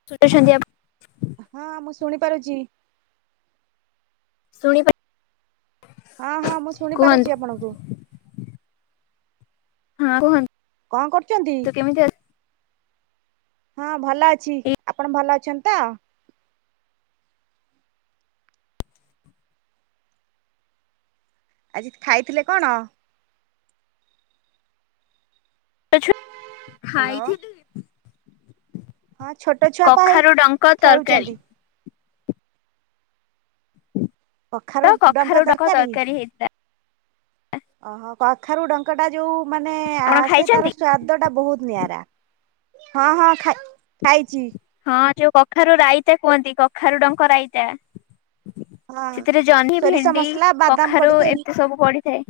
[inaudible] ହଁ ମୁଁ ଶୁଣି ପାରୁଚି। ଶୁଣିପାରୁ ହଁ ହଁ ମୁଁ କୁହନ୍ତୁ ଶୁଣିପାରୁଚି ଆପଣଙ୍କୁ ହଁ କୁହନ କଣ କରୁଛନ୍ତି? ହଁ ଭଲ ଅଛି ଆପଣ ଭଲ ଅଛନ୍ତି ତ? ଆଜି ଖାଇଥିଲେ କଣ? ହ୍ୟାଲୋ ଖାଇଥିଲି ହଁ ଛୋଟ ଛୁଆ ପା ହେଇ କଖାରୁ ଡଙ୍କ ତରକାରୀ ଖେଳୁଛନ୍ତି। ତ କଖାରୁ କଖାରୁ ଡଙ୍କ ତରକାରି। [inaudible] ଓହୋ କଖାରୁ ଡଙ୍କ ଟା ଯୋଉ ମାନେ ଆପଣ ଆସେ ଖାଇଛନ୍ତି? ତାର ସ୍ଵା ଦ ଟା ବହୁତ ନିଆରା ହଁ ହଁ ଖାଇଛି। ହଁ ଯୋଉ କଖାରୁ ରାଇତା କୁହନ୍ତି କଖାରୁ ଡଙ୍କ ରାଇତା। ହଁ ସେଥିରେ ଜହ୍ନି ସୋରିଷ ଭେଣ୍ଡି ମସଲା ବାଦାମ କଖାରୁ ପଡିକି ଏମିତି ସବୁ ପଡିଥାଏ।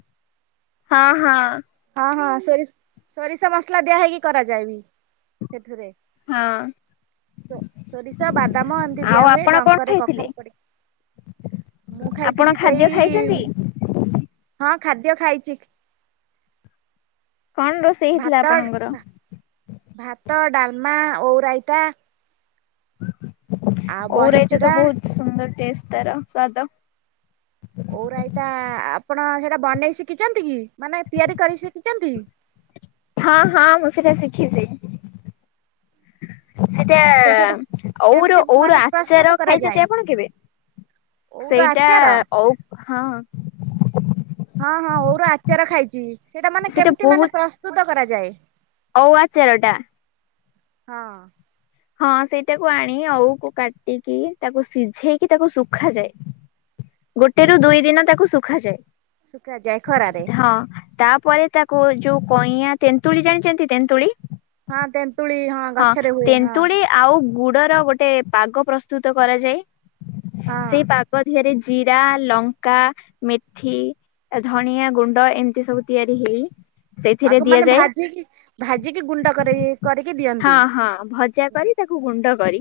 ହଁ ହଁ ହଁ ହଁ ସୋରିଷ ସୋରିଷ ମସଲା ଦିଆ ହେଇକି କରାଯାଏ ବି ସେଥିରେ। ହଁ ସୋ ସୋରିଷ ବାଦାମ ଏମିତି ଆଉ ଦିଆହୁଏ ଆପଣ କଣ ଡଙ୍କରେ ଖାଇଥିଲେ? କଖାରେ ପଡ଼ିକି। ମୁଁ ଆପଣ ଖାଇଥିଲି ସେଇ, ଖାଦ୍ୟ ଖାଇଛନ୍ତି? ହଁ ଖାଦ୍ୟ ଖାଇଛି। କଣ ରୋଷେଇ ହେଇଥିଲା ଭାତ ଆପଣଙ୍କର? ଭାତ ଡାଲମା ଓଉ ରାଇତା। ଆଉ ଓଉ ରାଇତା ବଢିଚୁରା ତ ବହୁତ ସୁନ୍ଦର ଟେଷ୍ଟ ତାର ସ୍ଵାଦ। ଓଉ ରାଇତା ଆପଣ ସେଇଟା ବନେଇ ଶିଖିଛନ୍ତି କି ମାନେ ତିଆରି କରି ଶିଖିଛନ୍ତି? ହଁ ହଁ ମୁଁ ସେଇଟା ଶିଖିଛି। ସେଟା ସେଇଟା କେମିତି ଓଉ ଓଉର ମାନେ ଆଚାର ପ୍ରସ୍ତୁତ ଖାଇଛନ୍ତି କରାଯାଏ ଆପଣ କେବେ? ଓଉର ସେଇଟା ଆଚାର ଓଉ ହଁ। ହଁ ହଁ ଓଉର ଆଚାର ଖାଇଛି। ସେଇଟା ମାନେ କେମତି ମାନେ ପ୍ରସ୍ତୁତ କରାଯାଏ? ଓଉ ଆଚାରଟା। ହଁ ହଁ ସେଇଟାକୁ ଆଣି ଓଉକୁ କାଟିକି ତାକୁ ସିଝେଇକି ତାକୁ ଶୁଖାଯାଏ। ଗୋଟେରୁୁ ଦୁଇ ଦିନ ତାକୁ ଶୁଖାଯାଏ। ସୁଖା ଯାଏ ଖରାରେ। ହଁ ତାପରେ ତାକୁ ଯୋଉ କଇଁଆଁ ତେନ୍ତୁଳି ଜାଣିଛନ୍ତି ତେନ୍ତୁଳି। ହଁ ତେନ୍ତୁଳି ହଁ। ହଁ ଗଛରେ ହୁଏ ହଁ ତେନ୍ତୁଳି ଆଉ ଗୁଡର ଗୋଟେ ପାଗ ପ୍ରସ୍ତୁତ କରାଯାଏ। ହଁ ସେଇ ପାଗ ଦିହରେ ଜିରା, ଲଙ୍କା, ମେଥି ଧଣିଆ ଗୁଣ୍ଡ ଏମିତି ସବୁ ତିଆରି ହେଇ ସେଇଥିରେ ଆକୁ ମାନେ ଦିଆଯାଏ। ଭାଜିକି ଭାଜିକି ଗୁଣ୍ଡ କରେ। ହଁ, ହଁ ଭଜା କରି ତାକୁ ଗୁଣ୍ଡ କରି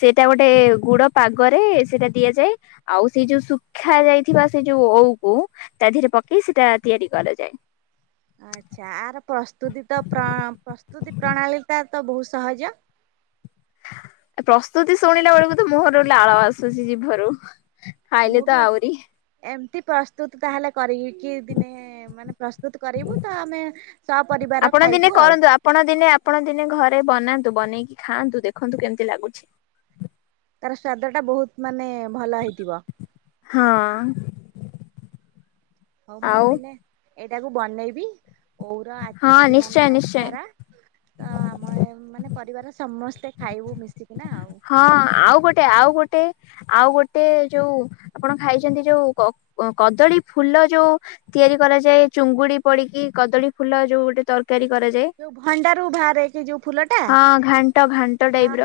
ସେଇଟା ଗୋଟେ ଗୁଡ ପାଗରେ ସେଇଟା ଦିଆଯାଏ। ଆଉ ସେଇ ଯୋଉ ଶୁଖା ଯାଇଥିବା ସେ ଯୋଉ ଓଉକୁ ତା ଦେହରେ ପକେଇ ସେଇଟା ତିଆରି କରାଯାଏ। ଆଚ୍ଛା, ଆର ପ୍ରସ୍ତୁତି ତ ପ୍ରଣ-ପ୍ରସ୍ତୁତି ପ୍ରଣାଳୀଟା ତ ବହୁତ ସହଜ। ପ୍ରସ୍ତୁତି ଶୁଣିଲା ବେଳକୁ ତ ମୁହଁରୁ ଲାଳ ଆସୁଛି ଜିଭରୁ। ଖାଇଲେ ମୁଁ ତ ବି ଆହୁରି। ଏମତି ପ୍ରସ୍ତୁତ ତାହେଲେ କରିକି ଦିନେ-ଏ ମାନେ ପ୍ରସ୍ତୁତ କରିବୁ ତ, ଆମେ ସ ପରିବାର ଆପଣ ଦିନେ ଖାଇବୁ ଆଉ। କରନ୍ତୁ ଆପଣ ଦିନେ ଆପଣ ଦିନେ ଘରେ ବନାନ୍ତୁ। ବନେଇକି ଖାଆନ୍ତୁ ଦେଖନ୍ତୁ କେମିତି ଲାଗୁଛି? ତାର ସ୍ଵାଦ ଟା ବହୁତ ମାନେ ଭଲ ହେଇଥିବ। ହଁ। ହଉ, ମୁଁ ଆଉ ଦିନେ ଏଇଟାକୁ ବନେଇବି। ଓଉର ଆ ହଁ ନିଶ୍ଚୟ ମାନେ, ନିଶ୍ଚୟ। ଆଚାରା ତ ଆମ ଏ ମାନେ ପରିବାର ସମସ୍ତେ ଖାଇବୁ ମିଶିକିନା ଆଉ। ହଁ, ଆଉ ଗୋଟେ, ଆଉ ଗୋଟେ, ଆଉ ଗୋଟେ ଯୋଉ ଆପଣ ଖାଇଛନ୍ତି ଯୋଉ କ-କଦଳୀ ଫୁଲ ଯୋଉ ତିଆରି କରାଯାଏ ଚୁଙ୍ଗୁଡି ପଡିକି କଦଳୀ ଫୁଲ ଯୋଉ ଗୋଟେ ତର କାରୀ କରାଯାଏ। ଯୋଉ ଭଣ୍ଡାରୁ ବାହାରେ କି ଯୋଉ ଫୁଲ ଟା, ହଁ ଘାଣ୍ଟ ଘାଣ୍ଟ ହଁ। ଟାଇପ ର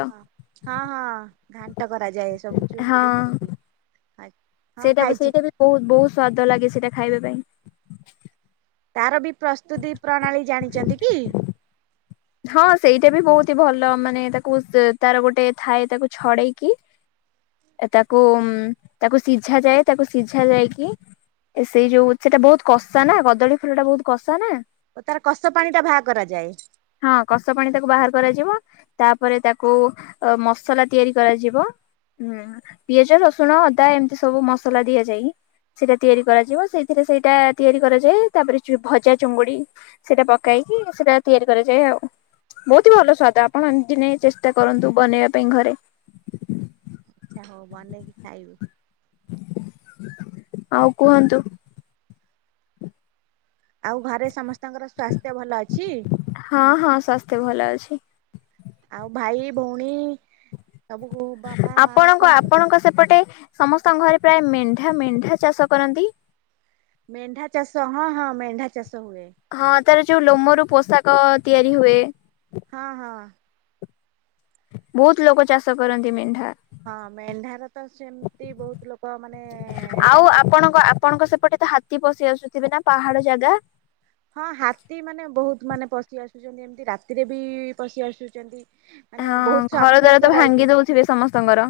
ହଁ, ହଁ ଘାଣ୍ଟ କରାଯାଏ, ସବୁ ହଁ ଚୁଙ୍ଗୁଡି ପଡିକି। [unintelligible] ସେଇଟା ସେଇଟା ବି ବହୁତ୍ ବହୁତ୍ ସ୍ଵାଦ ଲାଗେ ସେଇଟା ଖାଇବା ପାଇଁ। ତାର ବି ପ୍ରସ୍ତୁତି ପ୍ରଣାଳୀ ଜାଣିଚନ୍ତି କି? ହଁ, ସେଇଟା ବି ବହୁତ ହି ଭଲ ମାନେ ତାକୁ ସେ ତାର ଗୋଟେ ଥାଏ, ତାକୁ ଛଡେଇକି ଏ ତାକୁମ୍ ତାକୁ ସିଝା ଯାଏ, ତାକୁ ସିଝା ଯାଇକି ଏ ସେଇ ଯୋଉ ସେଟା ବହୁତ କଷା ନା, କଦଳୀ ଫୁଲ ଟା ବହୁତ କଷା ନା। ଓ ତାର କଷ ପାଣି ଟା ବାହା କରାଯାଏ। ହଁ, କଷ ପାଣି ତାକୁ ବାହାର କରାଯିବ। ତା'ପରେ ତାକୁ ମସଲା ତିଆରି କରାଯିବ। ହୁଁ, ପିଆଜ ରସୁଣ ଅଦା, ଏମିତି ସବୁ ମସଲା ଦିଆଯାଇଁ ସେଇଟା ତିଆରି କରାଯିବ। ସେଇଥିରେ ସେଇଟା ତିଆରି କରାଯାଏ। ତା'ପରେ ଚୁ ଭଜା ଚୁଙ୍ଗୁଡି ସେଇଟା ପକାଇକି ସେଇଟା ତିଆରି କରି ଯାଏ ଆଉ। ବହୁତ ହି ଭଲ ସ୍ଵାଦ, ଆପଣ ଏମଜି ନେଇ ଚେଷ୍ଟା କରନ୍ତୁ ବନେଇବା ପାଇଁ ଘରେ। ଆଛା୍ ହଉ ବନେଇକି ଖାଇବି। ଆଉ କୁହନ୍ତୁ? ଆଉ ଘରେ ସମସ୍ତଙ୍କର ସ୍ୱାସ୍ଥ୍ୟ ଭଲ ଅଛି? ହଁ, ହଁ ସ୍ୱାସ୍ଥ୍ୟ ଭଲ ଅଛି। ଆଉ ଭାଇ ଭଉଣୀ ସବୁ, କୁ ବାପା ମା କଣ କରୁଚ ଏପଟେ ସମସ୍ତଙ୍କ ଘରେ ପ୍ରାୟ ମେଣ୍ଢା ମେଣ୍ଢା ଚାଷ କରନ୍ତି। ମେଣ୍ଢା ଚାଷ ହଁ, ହଁ ମେଣ୍ଢା ଚାଷ ହୁଏ। ହଁ, ତାର ଯୋଉ ଲୋମରୁ ପୋଷାକ ତିଆରି ହୁଏ। ହଁ, ହଁ। ବହୁତ୍ ଲୋକ ଚାଷ କରନ୍ତି ମେଣ୍ଢା। ହଁ ମେଣ୍ଢାର ତ ସେମିତି ବହୁତ ଲୋକ ମାନେ ଆଉ ଚାଷ ଆପଣଙ୍କ ଆପଣଙ୍କ ସେପଟେ ତ ହାତୀ ପଶି ଆସୁଥିବେ ନା ପାହାଡ ଜାଗା? ହଁ, ହାତୀ ମାନେ ବହୁତ ମାନେ ପଶି ଆସୁଛନ୍ତି ଏମିତି, ରାତିରେ ବି ପଶି ଆସୁଛନ୍ତି। ମାନେ ହଁ ବହୁତ ଘର ଦ୍ୱାର ତ ସତର୍କ ଭାଙ୍ଗି ରହିକି, ଦଉଥିବେ ସମସ୍ତଙ୍କର।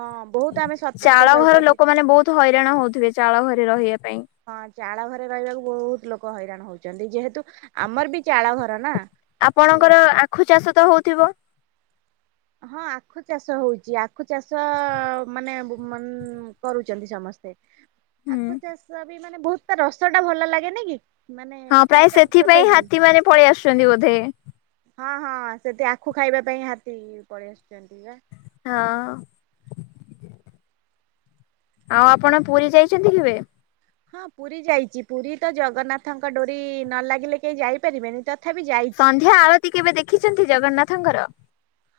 ହଁ ବହୁତ ଆମେ ଚାଳ ସତର୍କ ଘର ସହିତ ଏଠି ଲୋକମାନେ ବହୁତ ହଇରାଣ ହଉଥିବେ ଚାଳ ଘରେ ରହିଆ ପାଇଁ। ହଁ ଚାଳ ଘରେ ରହିବାକୁ ବହୁତ ଲୋକ ହଇରାଣ ହଉଛନ୍ତି, ଯେହେତୁ ଆମର ବି ଚାଳ ଘର ନା। ଆମେ ଆପଣଙ୍କର ଆଖୁ ଚାଷ ତ ହଉଥିବ? ହଁ ଆଖୁ ଚାଷ ହଉଛି, ଆଖୁ ଚାଷ ମାନେ କରୁଛନ୍ତି ସମସ୍ତେ। ହୁଁ ଆଖୁ ଚାଷ ବି ମାନେ ବହୁତ ତା ରସ ଟା ଭଲ ଲାଗେନି କି? ମାନେ ହଁ ପ୍ରାୟ ଖାଇବାକୁ କେବେ ସେଥିପାଇଁ କି ହାତୀ ମାନେ ପଳେଇ ଆସୁଛନ୍ତି ବୋଧେ। ହଁ ହଁ ସେଠି ଆଖୁ ଖାଇବା ପାଇଁ ହାତୀ ପଳେଇ ଆସୁଛନ୍ତି ବା। ହଁ। ଆଉ ଆପଣ ପୁରୀ ଯାଇଛନ୍ତି କେବେ? ହଁ ପୁରୀ ଯାଇଛି ପୁରୀ ତ ଜଗନ୍ନାଥଙ୍କ ଡୋରି ନ ଲାଗିଲେ କେହି ଯାଇପାରିବେନି ତ। ସନ୍ଧ୍ୟା ଆଳତି କେବେ ଦେଖିଛନ୍ତି ଜଗନ୍ନାଥଙ୍କର?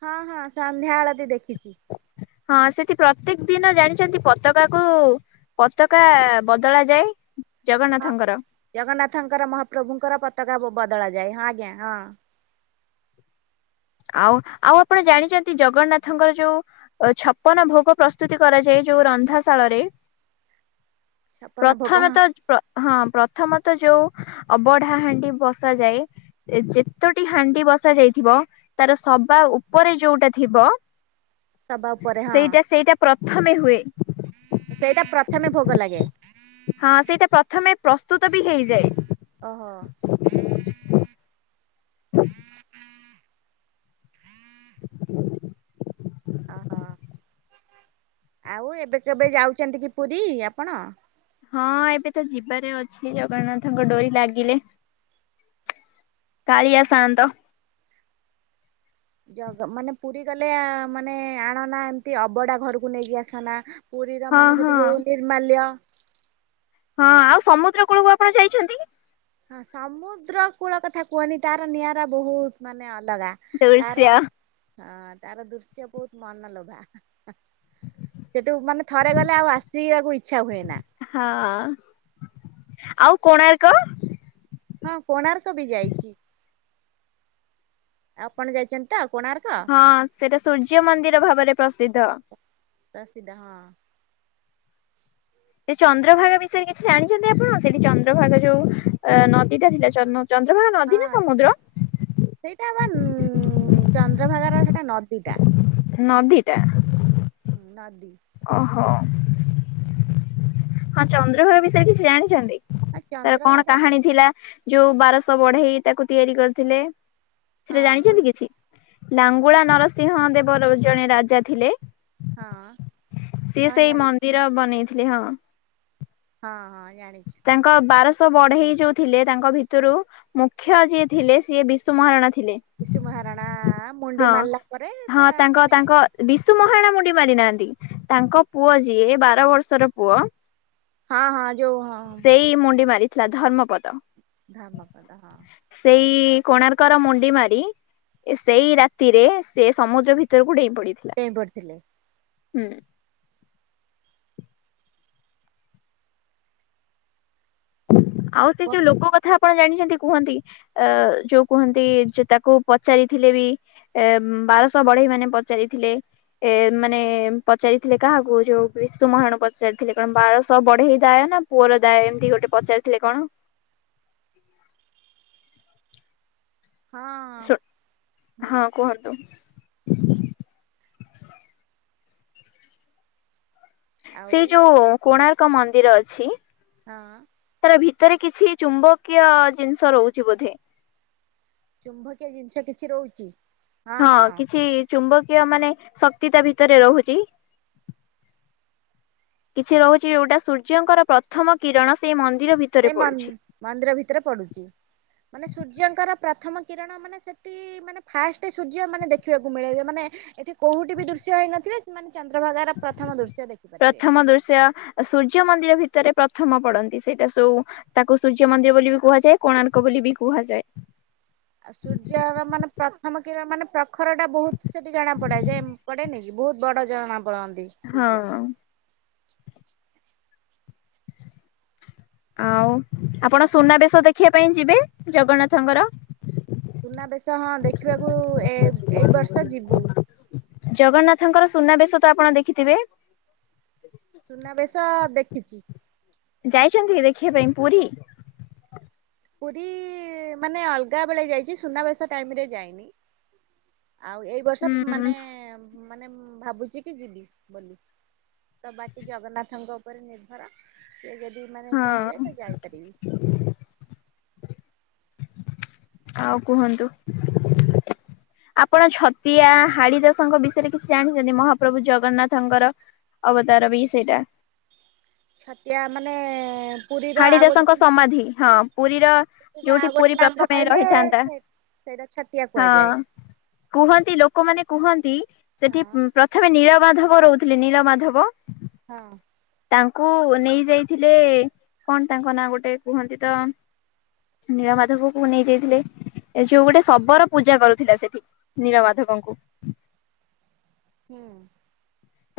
ହଁ ହଁ ସନ୍ଧ୍ୟା ଆଳତି ଦେଖିଛି। ହଁ ସେଠି ପ୍ରତ୍ୟେକ ଦିନ ଜାଣିଛନ୍ତି ପତାକା କୁ? ପତାକା ବଦଳା ଯାଏ ହଁ। ଜଗନ୍ନାଥଙ୍କର। ଜଗନ୍ନାଥଙ୍କର ମହାପ୍ରଭୁଙ୍କର ପତାକା ବଦଳା ଯାଏ ହଁ ଆଜ୍ଞା ହଁ। ଆଉ ଆଉ ଆପଣ ଜାଣିଛନ୍ତି ଜଗନ୍ନାଥଙ୍କର ଯୋଉ ଅ ଛପନ ଭୋଗ ପ୍ରସ୍ତୁତି କରାଯାଏ ଯୋଉ ରନ୍ଧାଶାଳରେ? ଛପନ ଭୋଗ ପ୍ରଥମେ ହଁ ତ ହଁ ପ୍ରଥମ ତ ଯୋଉ ଅବଢା ହାଣ୍ଡି ବସାାଯାଏ ସେ ଯେତୋଟି ହାଣ୍ଡି ବସା ଯାଇଥିବ ତାର ସବା ଉପରେ ଯୋଉଟା ଥିବ ସବା ଉପରେ ହଁ ସେଇଟା ସେଇଟା ପ୍ରଥମେ ହୁଏ। ସେଇଟା ପ୍ରଥମେ ଭୋଗ ଲାଗେ। ହଁ ସେଇଟା ପ୍ରଥମେ ପ୍ରସ୍ତୁତ ବି ହେଇଯାଏ। ଓହୋ। ଓହୋ ଆଉ ଏବେ ଯେବେ ଯାଉଛନ୍ତି କି ପୁରୀ ଆପଣ? ହଁ ଏବେ ତ ଯିବାରେ ଅଛି ଜଗନ୍ନାଥଙ୍କ ଡୋରି ଲାଗିଲେ। କାଳିଆ ସାଅନ୍ତ। ଜଗ ମାନେ ପୁରୀ ଗଲେ ମାନେ ଆଣନା ଏମତି ଅବଢା ଘରକୁ ନେଇକି ଆସନା? ପୁରୀର ହଁ ମାନେ ହଁ ସେଠି ଯୋଉ ନିର୍ମାଲ୍ୟ ହଁ ଆଉ ସମୁଦ୍ର କୂଳକୁ ଆପଣ ଯାଇଛନ୍ତି କି? ହଁ ସମୁଦ୍ର କୂଳ କଥା କୁହନି ତାର ନିଆରା ବହୁତ ମାନେ ଅଲଗା। ତାର ଦୃଶ୍ୟ ଅଁ ତାର ଦୃଶ୍ୟ ବହୁତ ମନଲୋଭା। ସେଠୁ ମାନେ ଥରେ ଗଲେ ଆଉ ଆସିବାକୁ ଇଚ୍ଛା ହୁଏ ନା। ହଁ ଆଉ କୋଣାର୍କ? ହଁ କୋଣାର୍କ ବି ଯାଇଛି। ଆପଣ ଯାଇଛନ୍ତି ତ କୋଣାର୍କ? ହଁ ସେଇଟା ସୂର୍ଯ୍ୟ ମନ୍ଦିର ଭାବରେ ପ୍ରସିଦ୍ଧ। ପ୍ରସିଦ୍ଧ ହଁ। ସେ ଚନ୍ଦ୍ରଭାଗ ବିଷୟରେ କିଛି ଜାଣିଛନ୍ତି ଆପଣ ସିଠି ଚନ୍ଦ୍ରଭାଗା ଯୋଉ ଅ ନଦୀ ଟା ସେଇଟା ଜନ୍ମ ଚନ୍ଦ୍ରଭାଗା ନଦୀ ନା ହଁ ସମୁଦ୍ର? ସେଇଟା ବା ଉ ଚନ୍ଦ୍ରଭାଗାର ସେଟା ନଦୀ ଟା। ନଦୀ ଟା। ନଦୀ। ଓହୋ ହଁ ଚନ୍ଦ୍ରଭାଗା ବିଷୟରେ କିଛି ଜାଣିଛନ୍ତି? ଆଉ ତାର କଣ ଚନ୍ଦ୍ରଭାଗା କାହାଣୀ ଥିଲା? ଯୋଉ ବାରଶହ ବଢେଇ ତାକୁ ତିଆରି କରିଥିଲେ। ହଁ ସେଟା ମୁଁ ଜାଣିଛନ୍ତି କିଛି? ନାଙ୍ଗୁଳା ନରସିଂହ ଦେବ ର ଜଣେ ରାଜା ଥିଲେ। ହଁ। ସିଏ ହଁ ସେଇ ଜାଣିଛି ମନ୍ଦିର ବନେଇଥିଲେ। ହଁ। ହଁ ହଁ ଜାଣିଛି। ତାଙ୍କ ବାରଶହ ବଢେଇ ଯୋଉ ଥିଲେ ତାଙ୍କ ଭିତରୁ ମୁଖ୍ୟ ଯିଏ ଥିଲେ ସିଏ ବିଶୁ ମହାରଣା ଥିଲେ। ବିଶୁ ମହାରଣା ମୁଣ୍ଡି ହଁ ମାରିଲା ପରେ ହଁ ତା ତାଙ୍କ [unintelligible] ତାଙ୍କ ବିଶୁ ମହାରଣା ମୁଣ୍ଡି ମାରି ନାହାନ୍ତି। ତାଙ୍କ ପୁଅ ଯିଏ ବାର ବର୍ଷର ପୁଅ ହଁ ହଁ ଯୋଉ ହଁ। ସେଇ ମୁଣ୍ଡି ମାରିଥିଲା ଧର୍ମପଦ। ଧର୍ମପଦ ହଁ। ସେଇ କୋଣାର୍କର ମୁଣ୍ଡି ମାରି ସେଇ ରାତିରେ ସେ ସମୁଦ୍ର ଭିତରକୁ ଡେଇଁ ପଡିଥି ଡେଇଁ ପଡ଼ିଥିଲେ। ହୁଁ। ଆଉ ସେ ହଁ ଯୋଉ ଲୋକ କଥା। ଆପଣ ଜାଣିଛନ୍ତି କୁହନ୍ତି ଅ ଯୋଉ କୁହନ୍ତି ଯେ ତାକୁ ପଚାରିଥିଲେ ବି ଏ ବାରଶହ ବଢେଇ ମାନେ ପଚାରିଥିଲେ ଏ ମାନେ ପଚାରିଥିଲେ କାହାକୁ ଯୋଉ ବିଶୁ ମହାରଣା ପଚାରିଥିଲେ କଣ ବାରଶହ ବଢେଇ ଦାୟ ନା ପୁଅର ଦାୟ। ଏମିତି ଗୋଟେ ପଚାରିଥିଲେ କଣ? ହଁ ହୁଁ ହଁ କୁହନ୍ତୁ। ଆଉ ସେଇ ଯୋଉ କୋଣାର୍କ ମନ୍ଦିର ଅଛି। ହଁ। ତାର ଭିତରେ କିଛି ଚୁମ୍ବକୀୟ ଜିନିଷ ରହୁଛି ବୋଧେ। ଚୁମ୍ବକୀୟ ଜିନିଷ କିଛି ରହୁଚି। ହଁ କିଛି ଚୁମ୍ବକୀୟ ମାନେ ଶକ୍ତି ତା ଭିତରେ ରହୁଚି। କିଛି ରହୁଛି। ଯୋଉଟା ସୂର୍ଯ୍ୟଙ୍କର ପ୍ରଥମ କିରଣ ସେଇ ମନ୍ଦିର ଭିତରେ ସେଇ ପଡୁଛି ମନ୍-ମନ୍ଦିର ଭିତରେ ପଡ଼ୁଛି ମାନେ ସୂର୍ଯ୍ୟଙ୍କର ପ୍ରଥମ କିରଣ ମାନେ ସେଠି ମାନେ ଫାଷ୍ଟ ସୂର୍ଯ୍ୟ ମାନେ ଦେଖିବାକୁ ମିଳେ ମାନେ ଏଠି। କୋଉଠି ବି ଦୃଶ୍ୟ ହେଇନଥିବେ ମାନେ ଚନ୍ଦ୍ରଭାଗାର ପ୍ରଥମ ଦୃଶ୍ୟ ଦେଖିପାରିବେ। ପ୍ରଥମ ଦୃଶ୍ୟ ସୂର୍ଯ୍ୟ ମନ୍ଦିର ଭିତରେ ପ୍ରଥମ ପଡନ୍ତି। ସେଇଟା ସବୁ ତାକୁ ସୂର୍ଯ୍ୟ ମନ୍ଦିର ବୋଲି ବି କୁହାଯାଏ। କୋଣାର୍କ ବୋଲି ବି କୁହାଯାଏ। ଆଉ ସୂର୍ଯ୍ୟର ମାନେ ପ୍ରଥମ କିରଣ ମାନେ ପ୍ରଖରଟା ବହୁତ ସେଠି ଜଣା ପଡେ ଯେ ପଡେନି। ବହୁତ ବଡ ଜଣା ପଡନ୍ତି। ସୂର୍ଯ୍ୟ। ହଁ। [inaudible] ଆଉ ଆପଣ ସୁନାବେଶ ଦେଖିବା ପାଇଁ ଯିବେ ଜଗନ୍ନାଥଙ୍କର। ସୁନାବେଶ ହଁ ଦେଖିବାକୁ ଏ ଏଇ ବର୍ଷ ଯିବୁ। ଜଗନ୍ନାଥଙ୍କର ସୁନାବେଶ ତ ଆପଣ ଦେଖିଥିବେ। ସୁନାବେଶ ଦେଖିଛି। ଯାଇଛନ୍ତି କି ଦେଖିବା ପାଇଁ ପୁରୀ? ପୁରୀ ମାନେ ଅଲଗା ବେଳେ ଯାଇଛି ସୁନାବେଶ ଟାଇମରେ ଯାଇନି। ଆଉ ଏଇ ବର୍ଷ ମାନେ ଉଁ ମାନେ ଭାବୁଛି କି ଯିବି ବୋଲି। ତ ବାକି ଜଗନ୍ନାଥଙ୍କ ଉପରେ ନିର୍ଭର ସିଏ ଯଦି ମାନେ ହଁ ଚାହିଁବେ ତ ଯାଇପାରିବି। ଆଉ କୁହନ୍ତୁ। ଆପଣ ଛତିଆ ହାଡିଦାସଙ୍କ ବିଷୟରେ କିଛି ଜାଣିଛନ୍ତି? ମହାପ୍ରଭୁ ଜଗନ୍ନାଥଙ୍କର ଅବତାର ବି ସେଇଟା। ଛତିଆ ମାନେ ପୁରୀର ଆଉ ହାଡିଦାସ ଗୋଟେ ଙ୍କ ସମାଧି, ହଁ ପୁରୀର ପୁରୀର ଯୋଉଠି ଆଉ ଗୋଟେ ପୁରୀ ନାମ ପ୍ରଥମେ କହିଲେ ରହିଥାନ୍ତା ସେ ସେଇଟା ଛତିଆ ହଁ। କୁହାଯାଏ। କୁହନ୍ତି ଲୋକମାନେ କୁହନ୍ତି ସେଠି ହଁ ପ୍ରଥମେ ନୀଳମାଧବ ରହୁଥିଲେ ନୀଳ ମାଧବ। ହଁ। ତାଙ୍କୁ ନେଇ ଯାଇଥିଲେ କଣ ତାଙ୍କ ନାଁ ଗୋଟେ କୁହନ୍ତି ତ ନୀଳମାଧବକୁ ନେଇଯାଇଥିଲେ। ଏ ଯୋଉ ଗୋଟେ ଶବର ପୂଜା କରୁଥିଲା ସେଠି ନୀଳମାଧବଙ୍କୁ। ହୁଁ।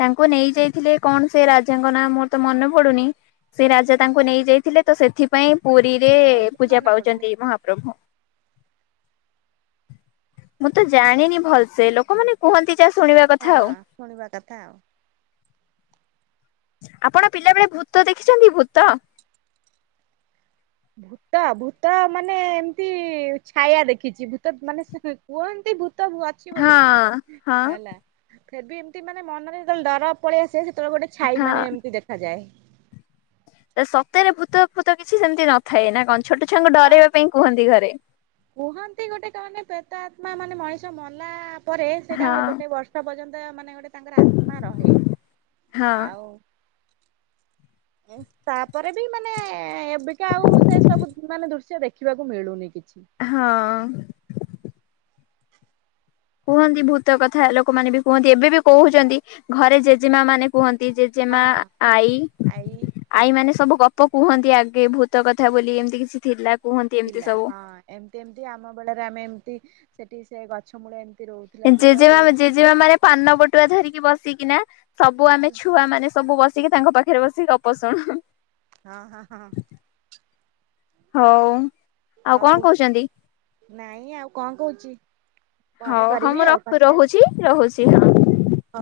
ତାଙ୍କୁ ନେଇ ଯାଇଥିଲେ କଣ ସେ ରାଜାଙ୍କ ନାଁ ମୋର ତ ମନେ ପଡୁନି ସେ ରାଜା ତାଙ୍କୁ ନେଇ ଯାଇଥିଲେ ତ ସେଥିପାଇଁ ପୁରୀରେ ମୋର ବି ପୂଜା ମନେ ପଡୁନି। ପାଉଛନ୍ତି ମହାପ୍ରଭୁ। ମୁଁ ତ ଜାଣିନି ଭଲସେ, ଲୋକମାନେ କୁହନ୍ତି ଯାହା ଶୁଣିବା କଥା ଆଉ। ହଁ ଶୁଣିବା କଥା ଆଉ। ଆପଣ ପିଲା ବେଳେ ଭୂତ ଦେଖିଛନ୍ତି ଭୂତ? ଭୂତ ଭୂତ ମାନେ ଏମତି ଛାୟା ଦେଖିଚି। ଭୂତ ସେ ମାନେ କୁହନ୍ତି ଭୂତ ଅଛି ହଁ ବୋଲିକି ହଁ ହେଲା, ଫିର୍ ବି ଏମିତି ମାନେ ମନରେ ଯେତେବେଳେ ଡର ପଳେଇଆସ ସେତେବେଳେ ଗୋଟେ ଛାଇ ମାନେ ଏମତି ଦେଖାଯାଏ। ତ ସତରେ ଭୂତ ଫୂତ କିଛି ସେମିତି ନଥାଏ ନା କଣ। ଛୋଟ ଛୁଆଙ୍କୁ ଡରେଇବା ପାଇଁ କୁହନ୍ତି ଘରେ। କୁହନ୍ତି ଗୋଟେ କ ମାନେ ପ୍ରେତ ଆତ୍ମା ମାନେ ମଣିଷ ମଲା ପରେ ସେଇଟା ଆମର ହଁ ଗୋଟେ ବର୍ ପର୍ଯ୍ୟନ୍ତ ମାନେ ଗୋଟେ ତାଙ୍କର ଆତ୍ମା ରହେ। ହଁ ଆଉ ତାପରେ ବି ମାନେ ଏବିକା ଆଉ ସେ ସବୁ ମାନେ ଦୃଶ୍ୟ ଦେ ଦେଖିବାକୁ ମିଳୁନି କିଛି। ହଁ। କୁହନ୍ତି ଭୂତ କଥା ଲୋକମାନେ ବି କୁହନ୍ତି, ଏବେ ବି କହୁଛନ୍ତି, ଘରେ ଜେଜେମା ମାନେ କୁହନ୍ତି। ହଁ ଜେଜେମା, ଆଈ ଆଈ ଆଈ ମାନେ ସବୁ ଗପ କୁହନ୍ତି ଆଗେ ଭୂତ କଥା ବୋଲି ଏମିତି କିଛି ଥିଲା। କୁହନ୍ତି ଏମିତି ଥିଲା ସବୁ। ହଁ। ଏମତି ଏମତି ଆମ ବେଳରେ ଆମେ ଏମତି ସେଠି ସେ ଗଛ ମୂଳେ ଏମତି ରହୁ ଜେଜେମା ଜେଜେମା ମାନେ ପାନ ବଟୁଆ ଧରିକି ବସିକିନା ସବୁ ଆମେ ହଁ ଛୁଆ ମାନେ ସବୁ ବ ସିକି ତାଙ୍କ ପାଖରେ ବସିକି ଗପ ଶୁଣୁ। ହଁ ହଁ ହଁ। ହଉ, ଆଉ କଣ ହଉ କହୁଛନ୍ତି? ନାଇଁ ଆଉ କଣ କହୁଚି। ହଁ ହ ମୁଁ ରଖ ରହୁଚି ରହୁଚି ହଁ।